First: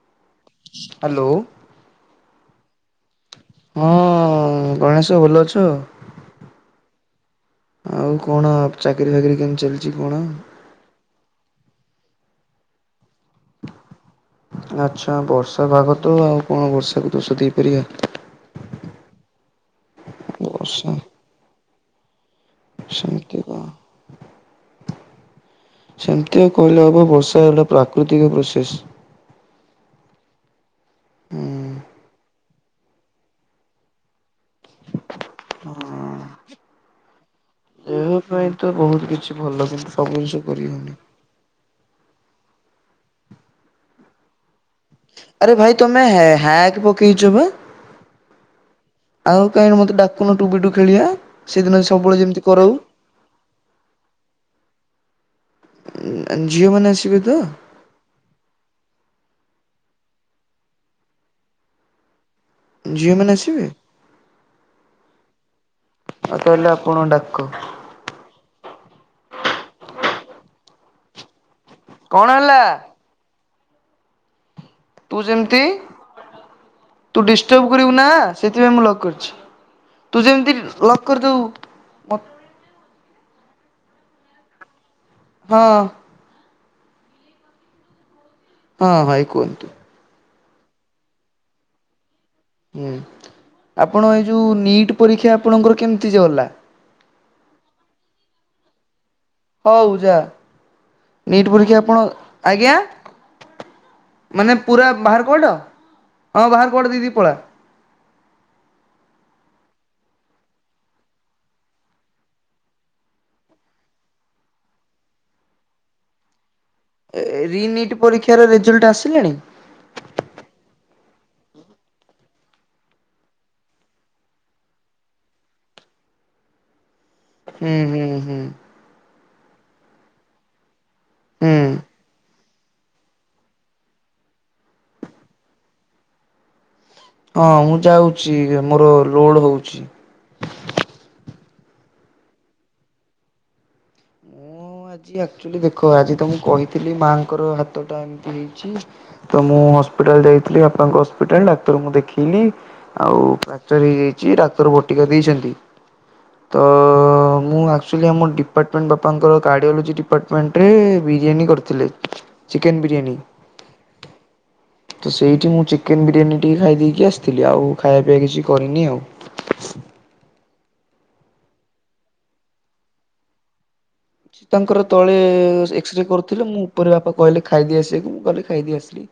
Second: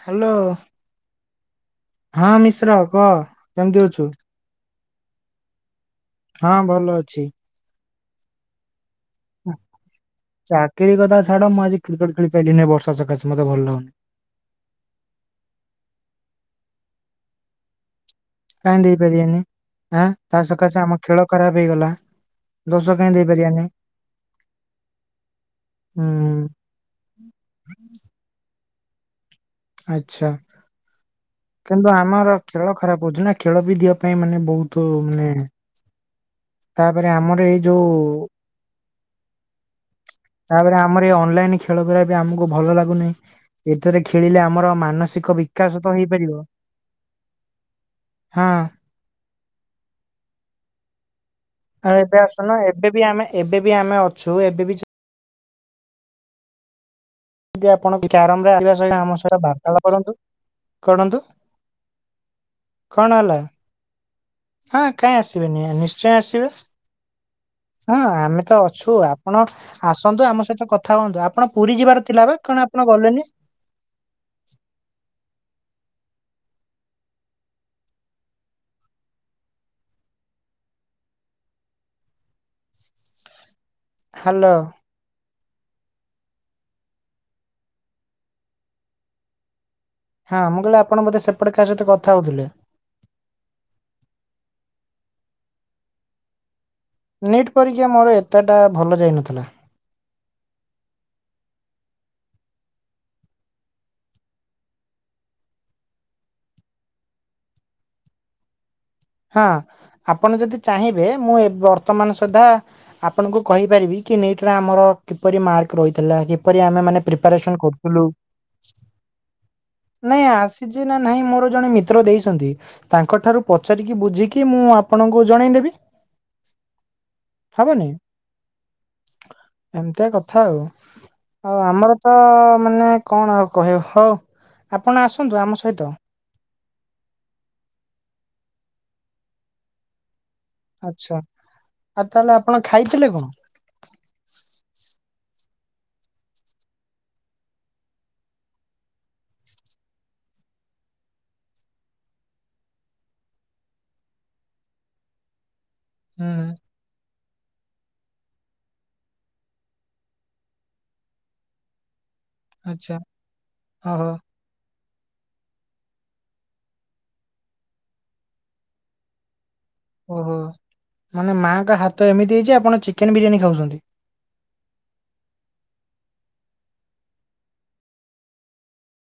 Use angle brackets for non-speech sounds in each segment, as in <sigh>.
Hello hello ହଁ ମିଶ୍ର କହ କେମିତି ଅଛୁ? ହଁ ଗଣେଶ ଭଲ ଅଛ? ହଁ ଭଲ ଅଛି। ଆଉ କଣ ଚାକିରି ଫାକିରୀ କେମିତି ଚାଲିଛି କଣ? କିରି କଥା ଛାଡ ମୁଁ ଆଜି କ୍ରିକେଟ ଖେଳି ପାରିଲିନି ବର୍ଷା ସକାଶେ ମତେ ଭଲଲାଗୁନି। ଆଚ୍ଛା ବର୍ଷା ପାଗ ତ ଆଉ କଣ ବର୍ଷାକୁ ଦୋଷ ଦେଇପାରିବା। କାଇଁ ଦେଇ ପାରିବାନି ଆଁ ତା ସକାଶେ ବର୍ଷା ଆମ ଖେଳ ଖରାପ ହେଇଗଲା। ଦୋଷ କାହିଁ ସେମତି କ ଦେଇପାରିବାନି ସେମତି ହୁଁ ଆଉ କହିଲେ ହବ ବର୍ଷା ହେଲା ପ୍ରାକୃତିକ ପ୍ରୋସେସ୍। ଆଚ୍ଛା। ହୁଁ କିନ୍ତୁ ଆମର ଖେଳ ଖରାପ ହଉଛି ନା ଖେଳ ବି ଦିିବା ପାଇଁ ମାନେ ବହୁତ ମାନେ ହଁ। ତାପରେ ଆମର ଏଇ ଯୋଉ ଦେହ ପାଇଁ ତ ବହୁତ କିଛି ଭଲ କିନ୍ତୁ ସବୁ ଜିନିଷ ତାପରେ କରିହଉନି। ଆମର ଏଇ ଅନଲାଇନ ଖେଳ କରିବା ବି ଆମକୁ ଭଲ ଲାଗୁନି ଏଥିରେ ଖେଳିଲେ ଆମର ମାନସିକ ବିକାଶ ତ ହେଇ ଏ ହ୍ୟାକ ପକେଇଛୁ ପା? ହଁ। ଆଉ କାହିଁକି ମତେ ଡାକୁନୁ ଟୁ ବି ଟୁ ଖେଳିଆ। ଆଉ ଏବେ ଆସୁନୁ ଏବେ ବି ଆମେ ଏବେ ବି ଆମେ ଅଛୁ ଏବେ ବି ଉଁ ଝିଅ ମାନେ ଆସିବେ ତ? ଯେ ଆପଣ କ୍ୟାରମ ରେ ଆସିବା ସହିତ ଆମ ସହିତ ବାର୍ତ୍ତାଳା କରନ୍ତୁ କଡନ୍ତୁ। <unintelligible> ଝିଅ ମାନେ ଆସିବେ? ହଁ କାଇଁ ଆସିବେନି ନିଶ୍ଚୟ ଆଉ ଆସିବେ। ତାହେଲେ ଆପଣ ଡାକ ହଁ ଆମେ ତ ଅଛୁ ଆପଣ ଆସନ୍ତୁ ଆମ ସହିତ କଥା ହୁଅନ୍ତୁ ଆପଣ ପୁରୀ ଯିବାର ଥିଲା ବା କଣ ଆପଣ ଗଲେନି? ତୁ ଯେମିତି ତୁ ଡିଷ୍ଟପ କରିବୁ ନା ସେଥିପାଇଁ ମୁଁ ଲକ କରିଛି। ତୁ ଯେମିତି ଲ ଲକ୍ କରିଦବୁ। ମ ହ୍ୟାଲୋ। ହଁ। ହଁ ଭାଇ କୁହନ୍ତୁ? ହଁ ମୁଁ କହିଲି ଆପଣ ବୋଧେ ସେପଟେ କାହା ସହିତ କଥା କଉଥିଲେ? ହୁଁ ଆପଣ ଏଇ ଯୋଉ ନିଟ୍ ପରୀକ୍ଷା ଆପଣଙ୍କର କେମିତି ଯେଗଲା? ନିଟ୍ ପରୀକ୍ଷା ମୋର ଏତେଟା ଭଲ ଯାଇନଥିଲା। ହଉ ଜା ନିଟ୍ ପରୀକ୍ଷା ଆପଣ ଆଜ୍ଞା? ମାନେ ପୁରା ବାହାର କବାଟ ହଁ ବାହାର କବାଟ ଦେଇଦେଇ ପଳା। ହଁ ଆପଣ ଯଦି ଚାହିଁବେ ମୁଁ ଏବ ବର୍ତ୍ତମାନ ସୁଦ୍ଧା ଆପଣଙ୍କୁ କହିପାରିବି କି ନିଟ ରେ ଆମର କିପରି ମାର୍କ ରହିଥିଲା କିପରି ଆମେ ମାନେ ଏ ପ୍ରିପାରେସନ ରିନିଟ୍ କରୁଥିଲୁ ପରୀକ୍ଷାରେ ରେଜଲ୍ଟ ଆସିଲାଣି? ନାଇଁ ଆସିଛି ନା ନାଇଁ ମୋର ଜଣେ ମିତ୍ର ଦେଇଛନ୍ତି ତାଙ୍କଠାରୁ ପ ପଚାରିକି ବୁଝିକି ମୁଁ ଆପଣଙ୍କୁ ଜଣଇଦେବି। ହୁଁ ହବନି ହୁଁ ହୁଁ ଏମିତିଆ କଥା ଆଉ। ହୁଁ। ଆଉ ଆମର ତ ମାନେ କଣ ଆଉ କହିଅ ହଉ ଆପଣ ଆସନ୍ତୁ ଆମ ସହିତ। ହଁ ମୁଁ ଯାଉଛି ମୋର ଲୋଡ ହଉଛି। ଆଚ୍ଛା ଆଉ ତାହେଲେ ଆପଣ ଖାଇଥିଲେ କଣ? ମୁଁ ଆଜି ଆକ୍ଚୁଲି ଦେଖ ଆଜି ତ ମୁଁ କହିଥିଲି ମାଆଙ୍କର ହାତଟା ଏମିତି ହେଇଛି ତ ମୁଁ ହସ୍ପିଟାଲ ଯାଇଥିଲି ବାପାଙ୍କ ହସ୍ପିଟାଲ ଡାକ୍ତରଙ୍କୁ ଦେଖେଇଲି ଆଉ ଫ୍ରାକ୍ଟର ହେଇଯାଇଛି ଡାକ୍ତର ଭଟିକା ଦେଇଛନ୍ତି। ହୁଁ ତ ମୁଁ ଆଚୁଲି ଆମ ଡିପାର୍ଟମେଣ୍ଟ ବାପାଙ୍କର କାର୍ଡିଓଲୋଜି ଡିପାର୍ଟମେଣ୍ଟରେ ବିରିୟାନୀ କରିଥିଲେ। ଚିକେନ ଆଚ୍ଛା ବିରିୟାନୀ। ଓ ହୋ। ତ ସେଇଠି ମୁଁ ଚିକେନ ବିରିୟାନୀ ଟିକେ ଖାଇ ଦେଇେଇକି ଆସିଥିଲି ଆଉ ଖାଇବା ପିଇବା କିଛି କରିନି ଆଉ। ଓହୋ ମାନେ ମାଆଙ୍କ ହାତ ଏମିତି ହେଇଛି ଆପଣ ଚିକେନ ବିରିୟାନୀ ଖାଉଛନ୍ତି? ତାଙ୍କର ତଳେ ଏକ୍ସରେ କରୁଥିଲେ ମୁଁ ଉପରେ ବାପା କହିଲେ ଖାଇଦେଇ ଆସିବାକୁ ମୁଁ କହିଲି ଖାଇଦେଇ ଆସିଲି।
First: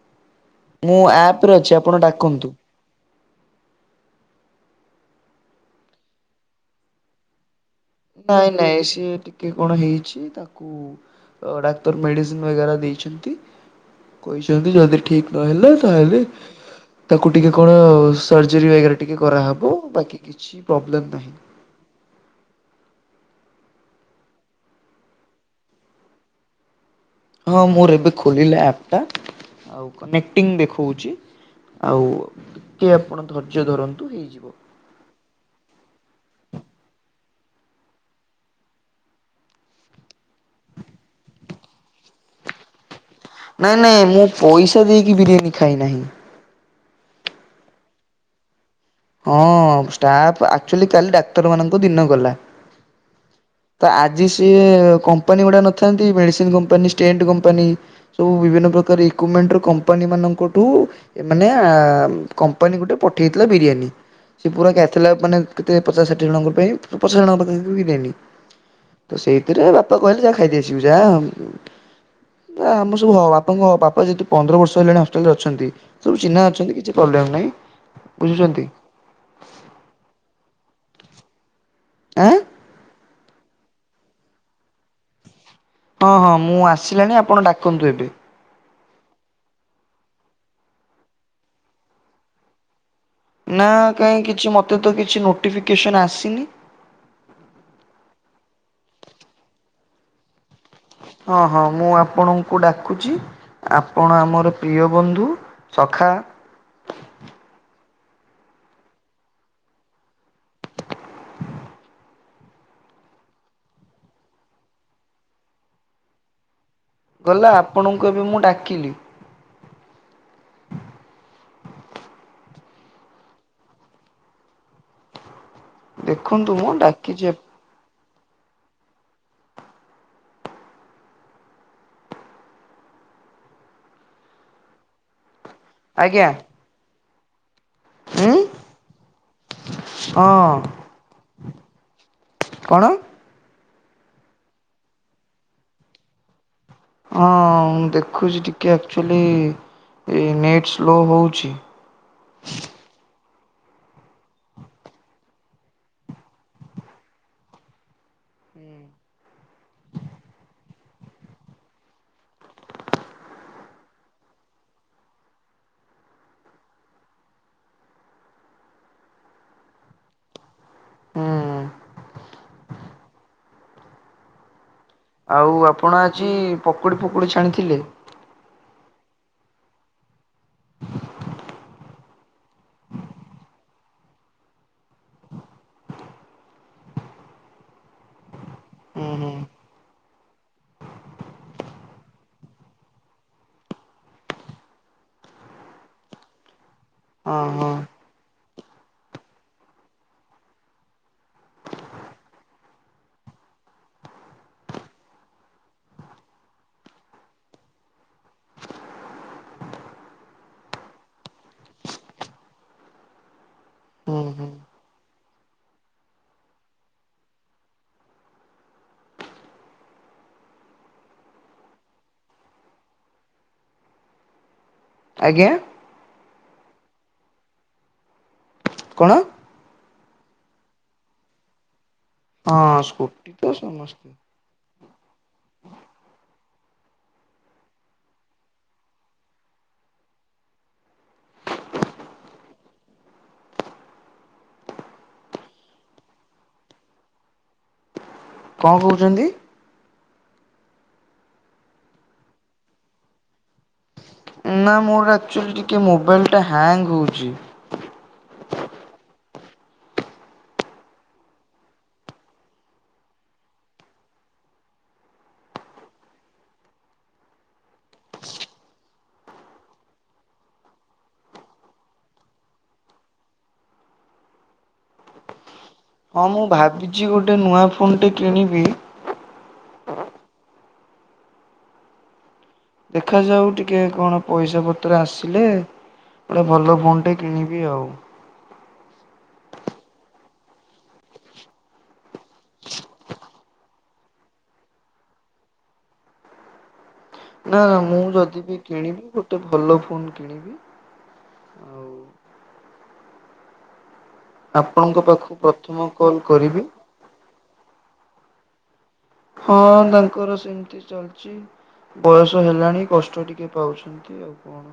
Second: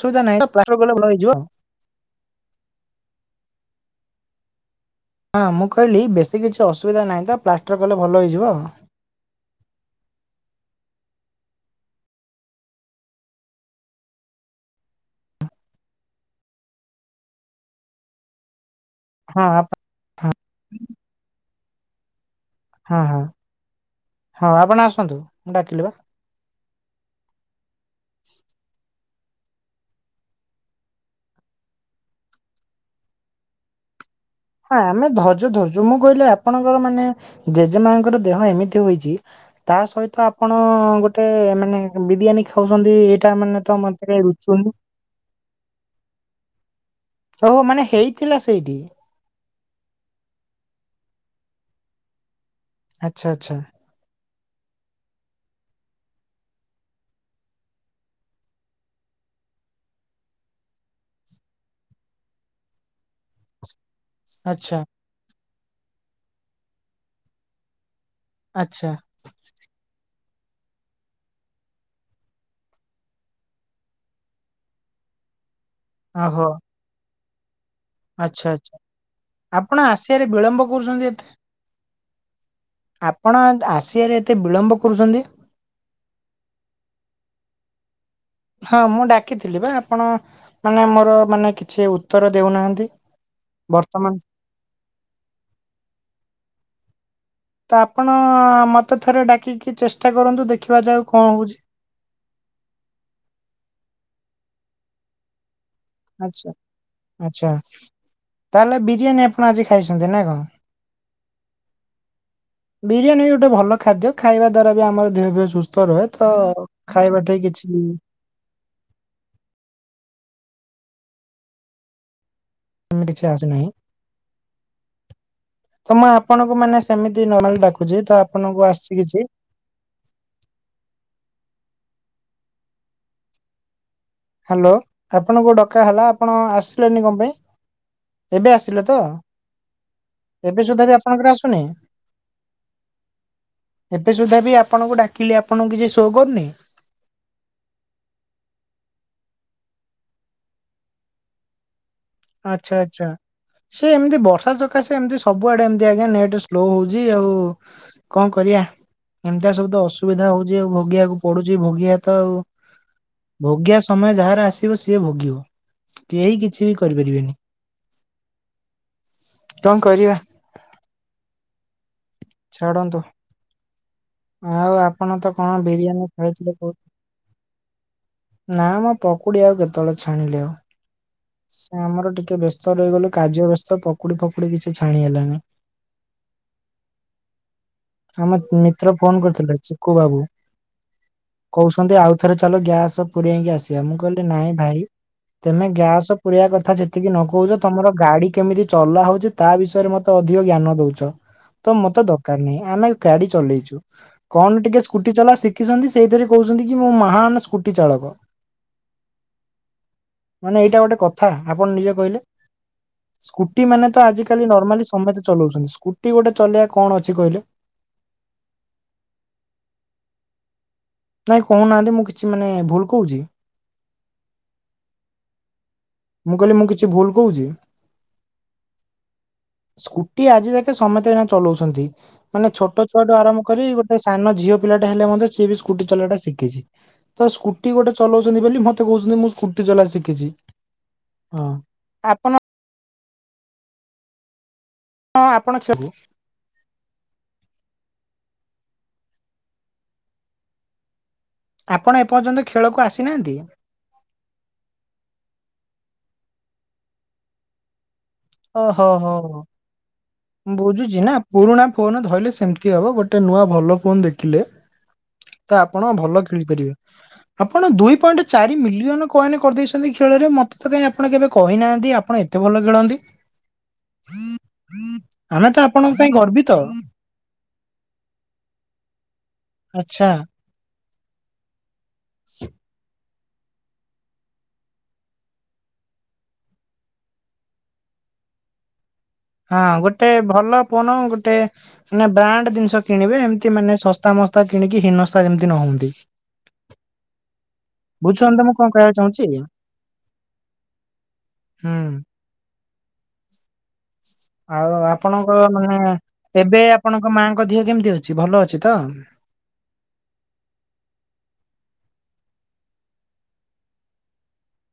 ସଉଦା ନାଇଁ। ମୁଁ ଆପ ରେ ଅଛି ଆପଣ ଡାକନ୍ତୁ। ହଁ ମୁଁ କହିଲି ବେଶୀ କିଛି ଅସୁବିଧା ନାହିଁ ତ ପ୍ଲାଷ୍ଟର କଲେ ଭଲ ହେଇଯିବ। କି ସିଏ ଟି କିଏ କଣ ହେଇଛି ତାକୁ ଡାକ୍ତର ମେଡିସିନ ବଗେରା ଦେଇଛନ୍ତି। କହିଛନ୍ତି ଯଦି ଠିକ୍ ନହେଲା ତାହେଲେ ତାକୁ ଟିକେ କଣ ସର୍ଜରୀ ବାଗେରେ ହଁ କରାହବ ଆପଣ ବାକି କିଛି ପ୍ରବ୍ଲେମ୍ ନାହିଁ। ହଁ ହଁ ହଁ ଆପଣ ଆସନ୍ତୁ ମୁଁ ଡାକିଲି ବା। ହଁ ମୋର ଏବେ ଖୋଲିଲା ଆପ ଟା। ଆଉ କନେକ୍ଟିଙ୍ଗ ଦେଖଉଛି ଆଉ ଟିକିଏ ଆପଣ ଧୈର୍ଯ୍ୟ ଧରନ୍ତୁ ହେଇଯିବ। ହଁ ଆମେ ଧର୍ଯ୍ୟ ଧରୁଚୁ ମୁଁ କହିଲି ଆପଣଙ୍କର ମାନେ ଜେଜେମାଙ୍କର ଦେହ ଏମିତି ହୋଇଛି ତା ସହିତ ଆପଣ ଗୋଟେ ମାନେ ବିରିୟାନୀ ଖାଉସନ୍ତି ନାଇଁ ନାଇଁ ମୁଁ ପଇସା ଦେଇକି ବିରିୟାନୀ ଖାଇ ନାହିଁ। ଓହ ମାନେ ହେଇଥିଲା ସେଇଠି? ହଁଷ୍ଟାପ ଆକଚୁଆଲି କାଲି ଡାକ୍ତର ମାନଙ୍କୁ ଦିନ ଗଲା। ଆଚ୍ଛା ଆଚ୍ଛା। ତ ଆଜି ସିଏ କମ୍ପାନୀ ଗୁଡ଼ା ନଥାନ୍ତି ମେଡିସିନ କମ୍ପାନୀ ଷ୍ଟେଣ୍ଟ କମ୍ପାନୀ ସବୁ ବିଭିନ୍ନ ପ୍ରକାର ଇକ୍ୟୁମେଣ୍ଟର କମ୍ପାନୀମାନଙ୍କଠୁ ଏ ମାନେ କମ୍ପାନୀ ଗୁଟେ ପଠେଇଥିଲା ବିରିୟାନୀ। ସେ ପୁରା ଆଚ୍ଛା କ୍ୟାଥାଲାକ ମାନେ କେତେ ପଚାଶ ଷାଠି ଜଙ୍କ ପାଇଁ ପଚାଶ ଜଣଙ୍କ ପାଖା ପାଖି ପାଇଁ ଦେଇନି। ଆଚ୍ଛା। ତ ସେଇଥିରେ ବାପା କହିଲେ ଯାଆ ଖାଇଦେଇ ଆସିବୁ ଯାଆ ବା ଆମର ସବୁ ହ ବାପାଙ୍କ ହ ବାପା ଯେହତୁ ପନ୍ଦର ବର୍ଷ ହେଲାଣି ହଷ୍ଟେଲ ରେ ଅଛନ୍ତି। ସବୁ ଚିହ୍ନ ଓହୋ। ଅଛନ୍ତି କିଛି ପ୍ରୋବ୍ଲେମ୍ ନାହିଁ। ଆଚ୍ଛା ବୁଝୁଛନ୍ତି ଆଚ୍ଛା ଆପଣ ଆସିଆରେ ବିଳମ୍ବ କରୁଛନ୍ତି ଏତେ? ଆଁ ଆପଣ ଆସିଆରେ ଏତେ ବିଳମ୍ବ କରୁଛନ୍ତି? ହଁ ହଁ ମୁଁ ଆସିଲାଣି ଆପଣ ଡାକନ୍ତୁ ଏବେ। ହଁ ମୁଁ ଡାକିଥିଲି ବା ଆପଣ ମାନେ ମୋର ମାନେ କିଛି ଉତ୍ତର ଦେଉନାହାନ୍ତି? ନା ବର୍ତ୍ତମାନ କାହିଁ କିଛି ମତେ ତ କିଛି ନୋଟିଫିକେସନ୍ ଆସିନି। ତ ଆପଣ ମତେ ଥରେ ଡାକିକି ଚେଷ୍ଟା କରନ୍ତୁ ଦେଖିବା ଯାଉ କଣ ହଁ ହଉଛି। ହଁ ମୁଁ ଆପଣଙ୍କୁ ଡାକୁଛି ଆପଣ ଆମର ପ୍ରିୟ ବନ୍ଧୁ ସଖା ଆଚ୍ଛା ତାହେଲେ ବିରିୟାନୀ ଆପଣ ଆଜି ଖାଇଛନ୍ତି ନା କଣ? <unintelligible> ବିରିୟାନୀ ବି ଗୁଟେ ଭଲ ଖାଦ୍ୟ ଖାଇବା ଦ୍ଵାରା ବି ଆମର ଦେହ ଫେହ ସୁସ୍ଥ ରହେ ତ ଖାଇବାଟେ କଲା କିଛି ଆପଣଙ୍କୁ ଏବେ ମୁଁ ଡାକିଲି। ଏନା କିଛି ଆସି ନାହିଁ। ତ ମୁଁ ଦେଖନ୍ତୁ ଆପଣଙ୍କୁ ମୁଁ ମାନେ ଡାକିଚି ସେମିତି ନର୍ମାଲ ଡାକୁଛି ତ ଆପଣଙ୍କୁ ଆସିଛି କିଛି। ହ୍ୟାଲୋ ଆପଣଙ୍କୁ ଡକା ହେଲା ଆଜ୍ଞା ଆପଣ ଆସିଲେନି କଣ ଉଁ ପାଇଁ ଏବେ ଆସିଲେ ତ? ହଁ ଏବେ ସୁଧା ବି ଆପଣଙ୍କର ଆସୁନି। କଣ ଏବେ ସୁଦ୍ଧା ବି ଆପଣଙ୍କୁ ଡାକିଲି ଆପଣଙ୍କୁ କିଛି ଶୋ କରୁନି। ହଁ ମୁଁ ଦେଖୁଛି ଟିକେ ଆକ୍ଚୁଆଲି ଏ ନେଟ୍ ସ୍ଲୋ ହୋଉଛି। ଆଚ୍ଛା ଆଚ୍ଛା। ସେ ଏମିତି ବର୍ଷା ସକାଶେ ଏମତି ସବୁଆଡେ ଏମତି ଆଜ୍ଞା ନେଟ ସ୍ଲୋ ହଉଚି ଆଉ କଣ କରିବା ଏମିତିଆଉ ସବୁ ତ ଅସୁବିଧା ହଉଛି ଆଉ ଭୋଗିଆକୁ ପଡୁଛି ଭଗିବା ତ ଆଉ। ଭୋଗିବା ସମୟ ଯାହାର ଆସିବ ସିଏ ଭୋଗିବ କେହି କିଛି ବି କରି ପାରିବେନି କଣ କରିବା? ଅଁ। ଛାଡ଼ନ୍ତୁ। ଆଉ ଆପଣ ତ ଆଉ କଣ ଆପଣ ବିରିୟାନୀ ଆଜି ଖାଇଥିଲେ କୋଉଠି? ପକୁଡି ଫକୁଡି ଛାଣିଥିଲେ ନା ମ ପକୁଡ଼ି ଆଉ କେତେବେଳେ ଛାଣିଲି ଆଉ। ଆମର ଟିକେ ବ୍ୟସ୍ତ ରହିଗଲୁ କାର୍ଯ୍ୟ ବ୍ୟସ୍ତ ପକୁଡି ଫକୁଡି କିଛି ଛାଣି ହେଲାନି। ଆମ ମିତ୍ର ହୁଁ ଫୋନ ହୁଁ କରିଥିଲେ ଚିକୁ ବାବୁ। କହୁଛନ୍ତି ଆଉ ଥରେ ଚାଲ ଗ୍ୟାସ ପୁରେଇକି ଆସିବା ମୁଁ କହିଲି ନାଇଁ ଭାଇ। ତମେ ଗ୍ୟାସ ତ ପୁରେଇବା କଥା ସେତିକି ନ ହଁ କହୁଛ ହଁ ତମର ଗାଡି କେମିତି ଚଲା ହଉଛି ତା ବିଷୟରେ ମତେ ଅଧିକ ଜ୍ଞାନ ଦଉଛ। ତ ମତେ ଦରକାର ନାହିଁ ଆମେ ଗାଡି ଚଲେଇଛୁ। କଣ ଟିକେ ସ୍କୁଟି ଚଲା ଶିଖିଛନ୍ତି ସେଇଥିରେ କହୁଛନ୍ତି କି ମୁଁ ମହାନ ସ୍କୁଟି ଚାଳକ। ମାନେ ଏଇଟା ଗୋଟେ କଥା ଆପଣ ନିଜେ କହିଲେ। ସ୍କୁଟି ମାନେ ତ ହୁଁ ହୁଁ ଆଜିକାଲି ନର୍ମାଲି ସମେସ୍ତେ ଚଲାଉଛନ୍ତି ସ୍କୁଟି ଗୋଟେ ଚଲେଇବା କଣ ଅଛି କହିଲେ? ନାଇଁ କହୁନାହାନ୍ତି ମୁଁ କିଛି ମାନେ ଭୁଲ୍‌ କହୁଛି। ଆଜ୍ଞା। ମୁଁ କହିଲି ମୁଁ କିଛି ଭୁଲ୍ କହୁଛି। କଣ? ସ୍କୁଟି ଆଜି ଜାକେ ସମତେ ଚଲାଉଛନ୍ତି। ମାନେ ହଁ ଛୋଟ ଛୁଆଠୁ ସ୍କୁଟି ଆରମ୍ଭ ତ କରି ଗୋଟେ ସମସ୍ତେ ସାନ ଝିଅ ପିଲାଟା ହେଲେ ମଧ୍ୟ ସିଏ ବି ସ୍କୁଟି ଚଲେଇବାଟା ଶିଖିଛି। ତ ସ୍କୁଟି ଗୋଟେ ଚଲଉଛନ୍ତି ବୋଲି ମତେ କହୁଛନ୍ତି ମୁଁ ସ୍କୁଟି ଚଲା ଶିଖିଛି। ହଁ ଆପଣ ହଁ ଆପଣ ଖେ କଣ କହୁଛନ୍ତି? ଆପଣ ଏପର୍ଯ୍ୟନ୍ତ ଖେଳକୁ ଆସିନାହାନ୍ତି। ନା ମୋର ଆକ୍ଚୁଆଲି ଟିକିଏ ମୋବାଇଲିଟା ହ୍ୟାଙ୍ଗ୍ ହୋଉଛି। ଓ ହୋ ହ ହଁ। ବୁଝୁଛି ନା ପୁରୁଣା ଫୋନ ଧଇଲେ ସେମିତି ହବ ଗୋଟେ ନୂଆ ଭଲ ଫୋନ ଦେଖିଲେ ତ ଆପଣ ଭଲ ଖେଳିପାରିବେ। ଆପଣ ଦୁଇ ପଏଣ୍ଟ ଚାରି ମିଲିୟନ କଏନ କରିଦେଇଛନ୍ତି ଖେଳରେ ମତେ ତ କାହିଁ ଆପଣ କେବେ କହିନାହାନ୍ତି ଆପଣ ଏତ୍ ଏତେ ଭଲ ଖେଳନ୍ତି? ହୁଁ ହୁଁ। ଆମେ ତ ଆପଣଙ୍କ ପାଇଁ ହଁ, ମୁଁ ଭାବିଛି ଗୋଟେ ନୂଆ ଫୋନ୍ ଟେ କିଣିବି। ଆଚ୍ଛା ଦେଖାଯାଉ ଟିକେ କଣ ପଇସା ପତ୍ର ଆସିଲେ ଗୋଟେ ଭଲ ଫୋନ୍ ଟେ କିଣିବି ଆଉ। ହଁ, ଗୋଟେ ଭଲ ଫୋନ ଗୋଟେ ସିନା ବ୍ରାଣ୍ଡ ଜିନିଷ କିଣିବେ ଏମିତି ମାନେ ଶସ୍ତା ମସ୍ତା କିଣିକି ହିନସ୍ତା ଯେମିତି ନ ହୁଅନ୍ତି। <inaudible> ନା ମୁଁ ଯଦି ବୁଝୁଛନ୍ତି ମୁଁ ବି କଣ କହିବାକୁ କିଣିବି ଚାହୁଁଛି ଗୋଟେ ଭଲ ଫୋନ୍ କିଣିବି ହୁଁ ଆଉ ଆଉ ପାଖକୁ ଆପଣଙ୍କ ମାନେ ପ୍ରଥମ କଲ୍ କରିବି। ଏବେ ଆପ ଆପଣଙ୍କ ମାଆଙ୍କ ଦିହ କେମିତି ଅଛି ଭଲ ଅଛି ତ? ହଁ, ତାଙ୍କର ସେମିତି ଚାଲିଛି। ଚି ବୟସ ହେଲାଣି କଷ୍ଟ ଟିକେ ପାଉଛନ୍ତି ଆଉ କଣ।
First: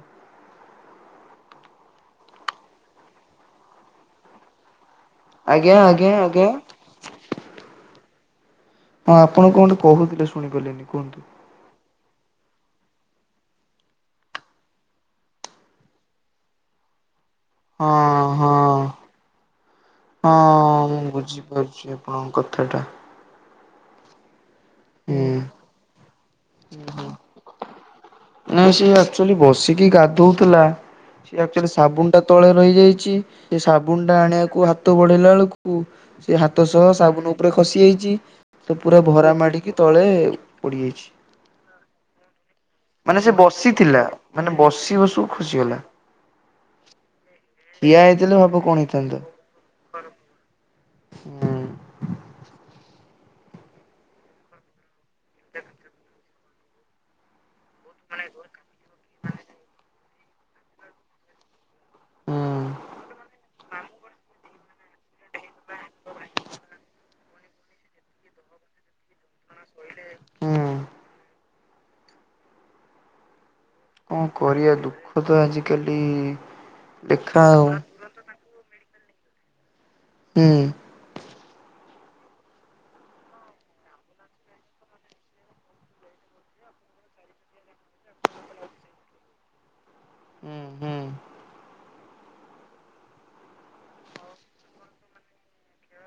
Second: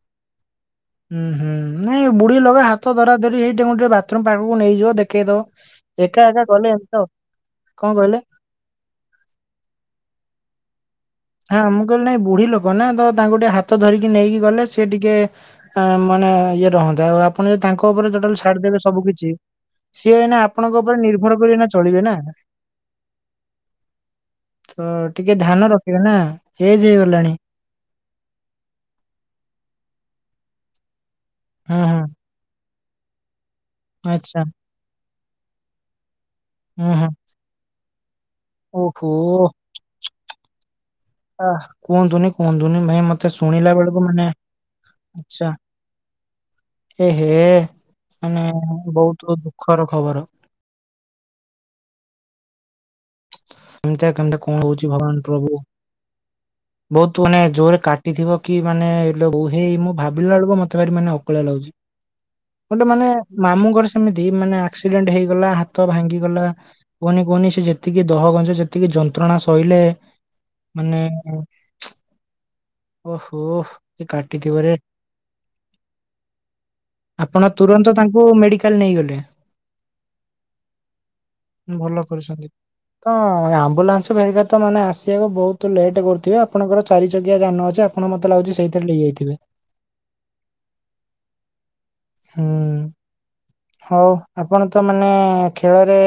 ହୁଁ, ହୁଁ ନାଇଁ ବୁଢୀ ଲୋକ ହାତ ଧରା ଧରି ହେଇଟିକେ ବାଥରୁମ୍ ପାଖକୁ ନେଇଯିବ ଦେଖ କେ ଆଜ୍ଞା ଦବ ଆଜ୍ଞା ଦେଖ ଏକା ଆଜ୍ଞା କଲେ ଏମିତି ତ କଣ କହିଲେ? ହଁ, ଆପଣ କଣ ଗୋଟେ କହୁଥିଲେ ଶୁଣି ପାରିଲିନି କୁହନ୍ତୁ। ହଁ ମୁଁ କହିଲି ନାାଇ ବୁଢୀ ଲୋକ ନା ତ ତାଙ୍କୁ ଟିକେ ହାତ ଧରିକି ନେଇକି ଗଲେ ସେ ଟିକେ ହଁ ମାନେ ଇଏ ରହନ୍ତେ ଆଉ ଆପଣ ଯଦି ତାଙ୍କ ଉପରେ ହଁ ଟୋଟାଲ ହଁ ଛାଡିଦେବେ ସବୁ କିିଛି। ସିଏ ଏଇନା ଆପଣଙ୍କ ହଁ ମୁଁ ଉପରେ ନିର୍ଭରକରି ଏଇନା ବୁଝିପାରୁଛି ଚଳିବେ ନା ଆପଣଙ୍କ କଥାଟା ତ ଟିକେ ହୁଁ। ଧ୍ୟାନ ରଖିବେ ନା ଏଜେ ହେଇଗଲାଣି। ହୁଁ, ସେ ଆକ୍ଚୁଆଲି ବସିକି ଗାଧଉଥିଲା ସେ ଆକ୍ଚୁଆଲି ହୁଁ ହୁଁ ସାବୁନ ଟା ତଳେ ରହିଯାଇଛି ସେ ସାବୁନ ଟା ଆଚ୍ଛା ଆଣିବାକୁ ହାତ ବଢେଇଲା ବେଳକୁ ସେ ହାତ ସହ ହୁଁ ହୁଁ ସାବୁନ ଉପରେ ଖସି ଯାଇଛି ତ ପୁରା ଓହୋ ଭରା ମାଡିକି ତଳେ ପଡ଼ିଯାଇଛି। ଆ କୁହନ୍ତୁନି। କୁହନ୍ତୁନି ଭାଇ ସେ ମତେ ଶୁଣିଲା ବସିଥିଲା ବେଳକୁ ମାନେ ବସି ବସୁ ଆଛା ଖସିଗଲା। ଏ ହେ ଠିଆ ହେଇଥିଲେ ମାନେ ଭାବ କଣ ହେଇଥାନ୍ତା। ବହୁତ୍ ବହୁତ୍ ଦୁଃଖର ଖବର। <inaudible> ଏମତିଆ କେମିତି କଣ ହଉଛି ଭଗବାନ ପ୍ରଭୁ। ବହୁତ ମାନେ ଜୋରରେ କାଟିଥିବ କି ମାନେ ଇଲୋ ବୋଉ ମୁଁ ଭାବିଲା ବେଳକୁ ମତେ ଭାରି ମାନେ ଅକଳିଆ ଲାଗୁଛି। ଗୋଟେ ମାନେ ମାମୁଁଙ୍କର ସେ ସେମିତି ମାନେ ଆକ୍ସିଡେଣ୍ଟ ହେଇଗଲା ହାତ ଭାଙ୍ଗିଗଲା କୁହନି କୁହନି ସେ ଯେ ଯେତିକି ଦହଗଞ୍ଜ ଯେତିକି ଯନ୍ତ୍ରଣା ସହିଲେ ହୁଁ ହୁଁ ମାନେ ଓ ହୋ, ହୋ କଣ କରିବା ଦୁଃଖ ତ ଆଜିକାଲି ଲେଖା ଆପଣ ଆଉ ତୁରନ୍ତ ତାଙ୍କୁ ମେଡିକାଲ୍ ନେଇଗଲେ। ହୁଁ। ଭଲ କରିଛନ୍ତି। ତ ଆମ୍ବୁଲାନ୍ସ ଭେରିକା ତ ମାନେ ଆସିବାକୁ ବହୁତ ଲେଟ୍ କରୁଥିବେ ଆପଣଙ୍କର ଚାରି ଚକିଆ ଜାନ ଅଛି। ଯେ ଆପଣ ମତେ ଲାଗୁଛି ସେଇଥିରେ ନେଇ ଯାଇଥିବେ। ହୁଁ, ହୁଁ। ହୁଁ। ହଉ ଆପଣ ତ ମାନେ ଖେଳରେ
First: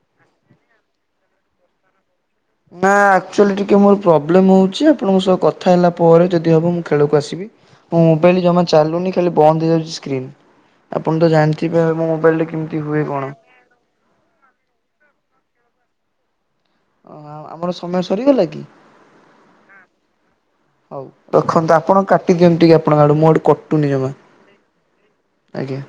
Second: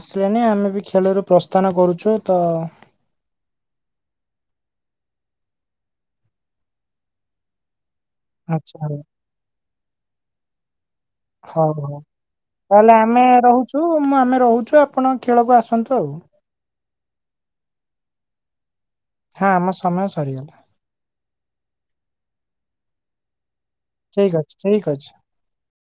ଆସିଲେନି ଆମେ ବି ଖେଳରୁ ପ୍ରସ୍ଥାନ କରୁଛୁ ତ ନା ଆକଚୁଆଲି ଟିକିଏ ମୋର ପ୍ରୋବ୍ଲେମ୍ ହେଉଛି ଆପଣଙ୍କ ସହ କଥା ହେଲା ପରେ ଯଦି ହେବ ମୁଁ ଖେଳକୁ ଆସିବି। ମୋ ମୋବାଇଲ୍ ଜମା ଆଚ୍ଛା ହଉ ଚାଲୁନି ଖାଲି ବନ୍ଦ ହେଇଯାଉଛି ସ୍କ୍ରିନ। ଆପଣତ ହଉ ଜାଣିଥିବେ ମୋ ମୋବାଇଲରେ କେମିତି ହୁଏ କଣ। ଶୁଣୁ ମା ଆମେ ରହୁଛୁ ଆପଣ ଖେଳକୁ ଆସନ୍ତୁ ଆଉ। ଓହୋ ଆମର ସମୟ ସରିଗଲାକି ଆମ ହଁ। ସମୟ ସରିଗଲା ହଉ ରଖନ୍ତୁ ଆପଣ କାଟି ଦିଅନ୍ତୁ ଟିକେ ଆପଣଙ୍କ ଆଡ଼ୁ ମୋ ଆଡ଼ୁ କ ଠିକ୍ ଅଛି ଠିକ୍ ଅଛି। ଆଜ୍ଞା।